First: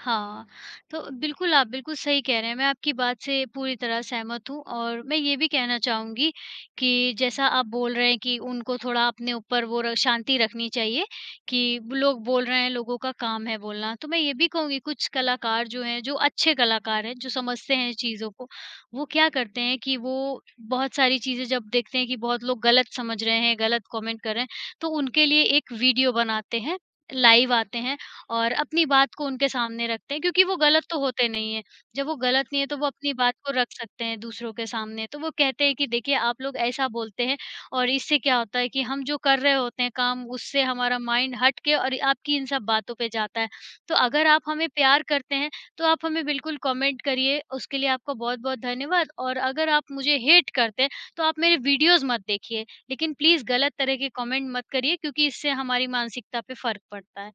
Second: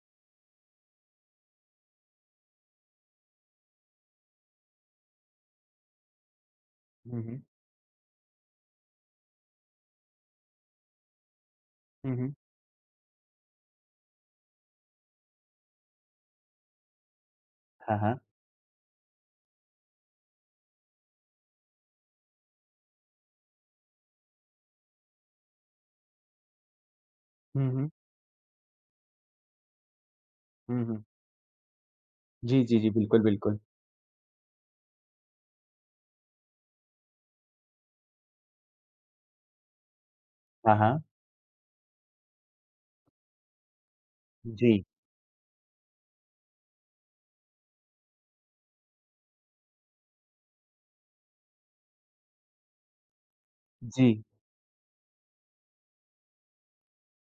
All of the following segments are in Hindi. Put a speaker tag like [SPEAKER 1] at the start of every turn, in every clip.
[SPEAKER 1] हाँ, तो बिल्कुल आप, बिल्कुल सही कह रहे हैं, मैं आपकी बात से पूरी तरह सहमत हूँ और मैं ये भी कहना चाहूँगी कि
[SPEAKER 2] हुँ, हुँ।
[SPEAKER 1] जैसा आप बोल रहे हैं, कि उनको थोड़ा अपने ऊपर वो र शांति रखनी चाहिए कि
[SPEAKER 2] हुँ,
[SPEAKER 1] लोग
[SPEAKER 2] हुँ।
[SPEAKER 1] बोल रहे हैं, लोगों का काम है बोलना। तो मैं ये भी कहूँगी कुछ कलाकार जो हैं, जो अच्छे कलाकार हैं, जो समझते हैं
[SPEAKER 2] हाँ, हाँ।
[SPEAKER 1] चीज़ों को, वो क्या करते हैं कि वो बहुत सारी चीज़ें जब देखते हैं कि बहुत लोग गलत समझ रहे हैं, गलत कॉमेंट कर रहे हैं, तो उनके लिए एक वीडियो बनाते हैं, लाइव
[SPEAKER 2] हुँ,
[SPEAKER 1] आते
[SPEAKER 2] हुँ।
[SPEAKER 1] हैं और अपनी बात को उनके सामने रखते हैं, क्योंकि वो गलत
[SPEAKER 2] हुँ,
[SPEAKER 1] तो
[SPEAKER 2] हुँ।
[SPEAKER 1] होते नहीं हैं, जब वो गलत नहीं
[SPEAKER 2] जी,
[SPEAKER 1] है, तो
[SPEAKER 2] जी,
[SPEAKER 1] वो
[SPEAKER 2] जी।
[SPEAKER 1] अपनी
[SPEAKER 2] बिल्कुल,
[SPEAKER 1] बात को
[SPEAKER 2] बिल्कुल।
[SPEAKER 1] रख सकते हैं दूसरों के सामने। तो वो कहते हैं कि देखिए आप लोग ऐसा बोलते हैं और इससे क्या होता है, कि हम जो कर रहे होते हैं काम उससे
[SPEAKER 2] हाँ,
[SPEAKER 1] हमारा
[SPEAKER 2] हाँ।
[SPEAKER 1] माइंड हटके और आपकी इन सब बातों पे जाता है। तो अगर आप हमें
[SPEAKER 2] जी।
[SPEAKER 1] प्यार करते हैं, तो आप हमें बिल्कुल कॉमेंट करिए, उसके लिए आपको बहुत-बहुत धन्यवाद और अगर आप मुझे हेट करते हैं, तो आप मेरे वीडियोज़ मत देखिए, लेकिन प्लीज़ गलत तरह के
[SPEAKER 2] जी।
[SPEAKER 1] कॉमेंट मत करिए, क्योंकि इससे हमारी मानसिकता पे फ़र्क पड़ता है।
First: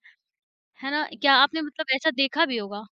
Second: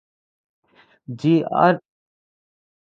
[SPEAKER 1] है ना? क्या
[SPEAKER 2] जी
[SPEAKER 1] आपने
[SPEAKER 2] और
[SPEAKER 1] मतलब ऐसा देखा भी होगा?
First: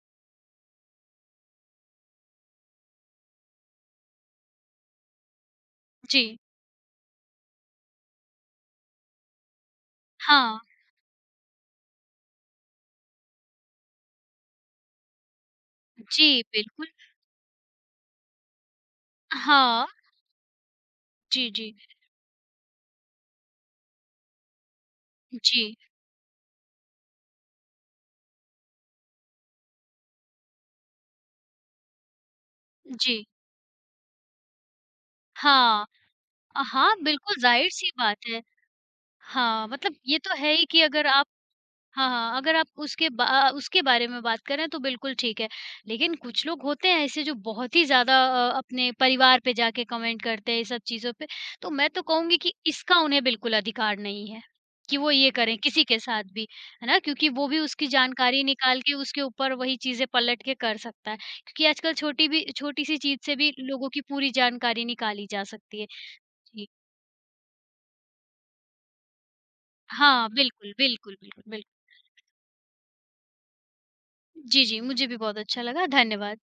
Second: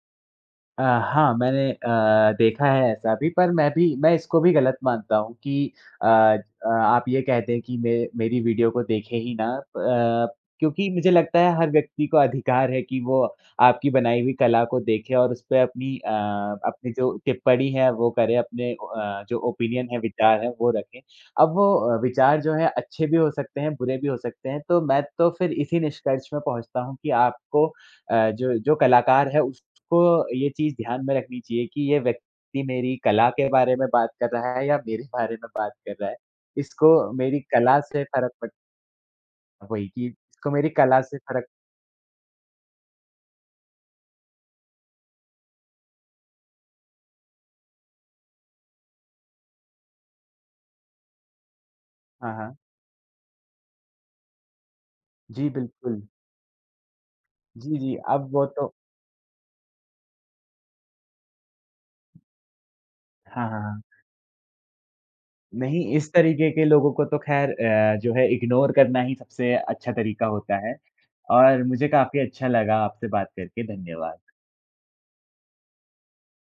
[SPEAKER 2] अ, हाँ, मैंने अ, देखा है ऐसा भी, पर मैं भी मैं इसको भी गलत मानता हूँ कि अ
[SPEAKER 1] जी।
[SPEAKER 2] अ, आप ये कहते हैं कि मे मेरी वीडियो को देखें ही ना, प
[SPEAKER 1] हाँ।
[SPEAKER 2] क्योंकि मुझे लगता है हर व्यक्ति को अधिकार है, कि वो आपकी बनाई हुई कला को देखे और उस पे अपनी अ,
[SPEAKER 1] जी,
[SPEAKER 2] अपनी
[SPEAKER 1] बिल्कुल।
[SPEAKER 2] जो टिप्पणी है वो करे, अपने ओ अ, जो
[SPEAKER 1] हाँ।
[SPEAKER 2] ओपिनियन है, विचार है वो रखें।
[SPEAKER 1] जी,
[SPEAKER 2] अब
[SPEAKER 1] जी।
[SPEAKER 2] वो विचार जो है, अच्छे भी हो सकते हैं, बुरे भी हो सकते हैं, तो मैं तो फिर
[SPEAKER 1] जी।
[SPEAKER 2] इसी निष्कर्ष में पहुँचता हूँ कि आपको अ, जो, जो कलाकार है उसको ये चीज़ ध्यान में रखनी चाहिए कि ये व्यक्ति मेरी
[SPEAKER 1] जी।
[SPEAKER 2] कला के बारे में बात कर रहा है या मेरे बारे में बात
[SPEAKER 1] हाँ।
[SPEAKER 2] कर रहा है।
[SPEAKER 1] अ, हाँ,
[SPEAKER 2] इसको
[SPEAKER 1] बिल्कुल
[SPEAKER 2] मेरी कला
[SPEAKER 1] ज़ाहिर-सी
[SPEAKER 2] से
[SPEAKER 1] बात
[SPEAKER 2] फ़र्क
[SPEAKER 1] है।
[SPEAKER 2] पड़
[SPEAKER 1] हाँ,
[SPEAKER 2] वही
[SPEAKER 1] मतलब
[SPEAKER 2] कि
[SPEAKER 1] ये तो
[SPEAKER 2] इसको
[SPEAKER 1] है ही
[SPEAKER 2] मेरी
[SPEAKER 1] कि
[SPEAKER 2] कला
[SPEAKER 1] अगर
[SPEAKER 2] से
[SPEAKER 1] आप
[SPEAKER 2] फ़र्क
[SPEAKER 1] हाँ, हाँ अगर आप उसके बा अ, उसके बारे में बात करें तो बिल्कुल ठीक है, लेकिन कुछ लोग होते हैं ऐसे जो बहुत ही ज़्यादा अ, अपने परिवार पे जाके कमेंट करते हैं ये सब चीज़ों पे। तो मैं तो
[SPEAKER 2] हाँ,
[SPEAKER 1] कहूँगी कि
[SPEAKER 2] हाँ।
[SPEAKER 1] इसका उन्हें बिल्कुल अधिकार नहीं है, कि वो ये
[SPEAKER 2] जी,
[SPEAKER 1] करें किसी के
[SPEAKER 2] बिल्कुल।
[SPEAKER 1] साथ भी। है ना? क्योंकि वो भी
[SPEAKER 2] जी,
[SPEAKER 1] उसकी
[SPEAKER 2] जी, अब
[SPEAKER 1] जानकारी
[SPEAKER 2] वो तो
[SPEAKER 1] निकाल के उसके ऊपर वहीं चीज़ें पलट के कर सकता है, क्योंकि आजकल छोटी भी छोटी-सी चीज़ से
[SPEAKER 2] हाँ,
[SPEAKER 1] भी
[SPEAKER 2] हाँ, हाँ।
[SPEAKER 1] लोगों की पूरी जानकारी निकाली जा सकती
[SPEAKER 2] नहीं,
[SPEAKER 1] है।
[SPEAKER 2] इस तरीके के
[SPEAKER 1] जी।
[SPEAKER 2] लोगों को तो खैर अ, जो है इग्नोर करना ही सबसे अच्छा तरीका
[SPEAKER 1] हाँ,
[SPEAKER 2] होता
[SPEAKER 1] बिल्कुल,
[SPEAKER 2] है,
[SPEAKER 1] बिल्कुल, बिल्कुल,
[SPEAKER 2] और
[SPEAKER 1] बिल्
[SPEAKER 2] मुझे काफ़ी अच्छा लगा आपसे बात करके, धन्यवाद।
[SPEAKER 1] जी, जी। मुझे भी बहुत अच्छा लगा, धन्यवाद।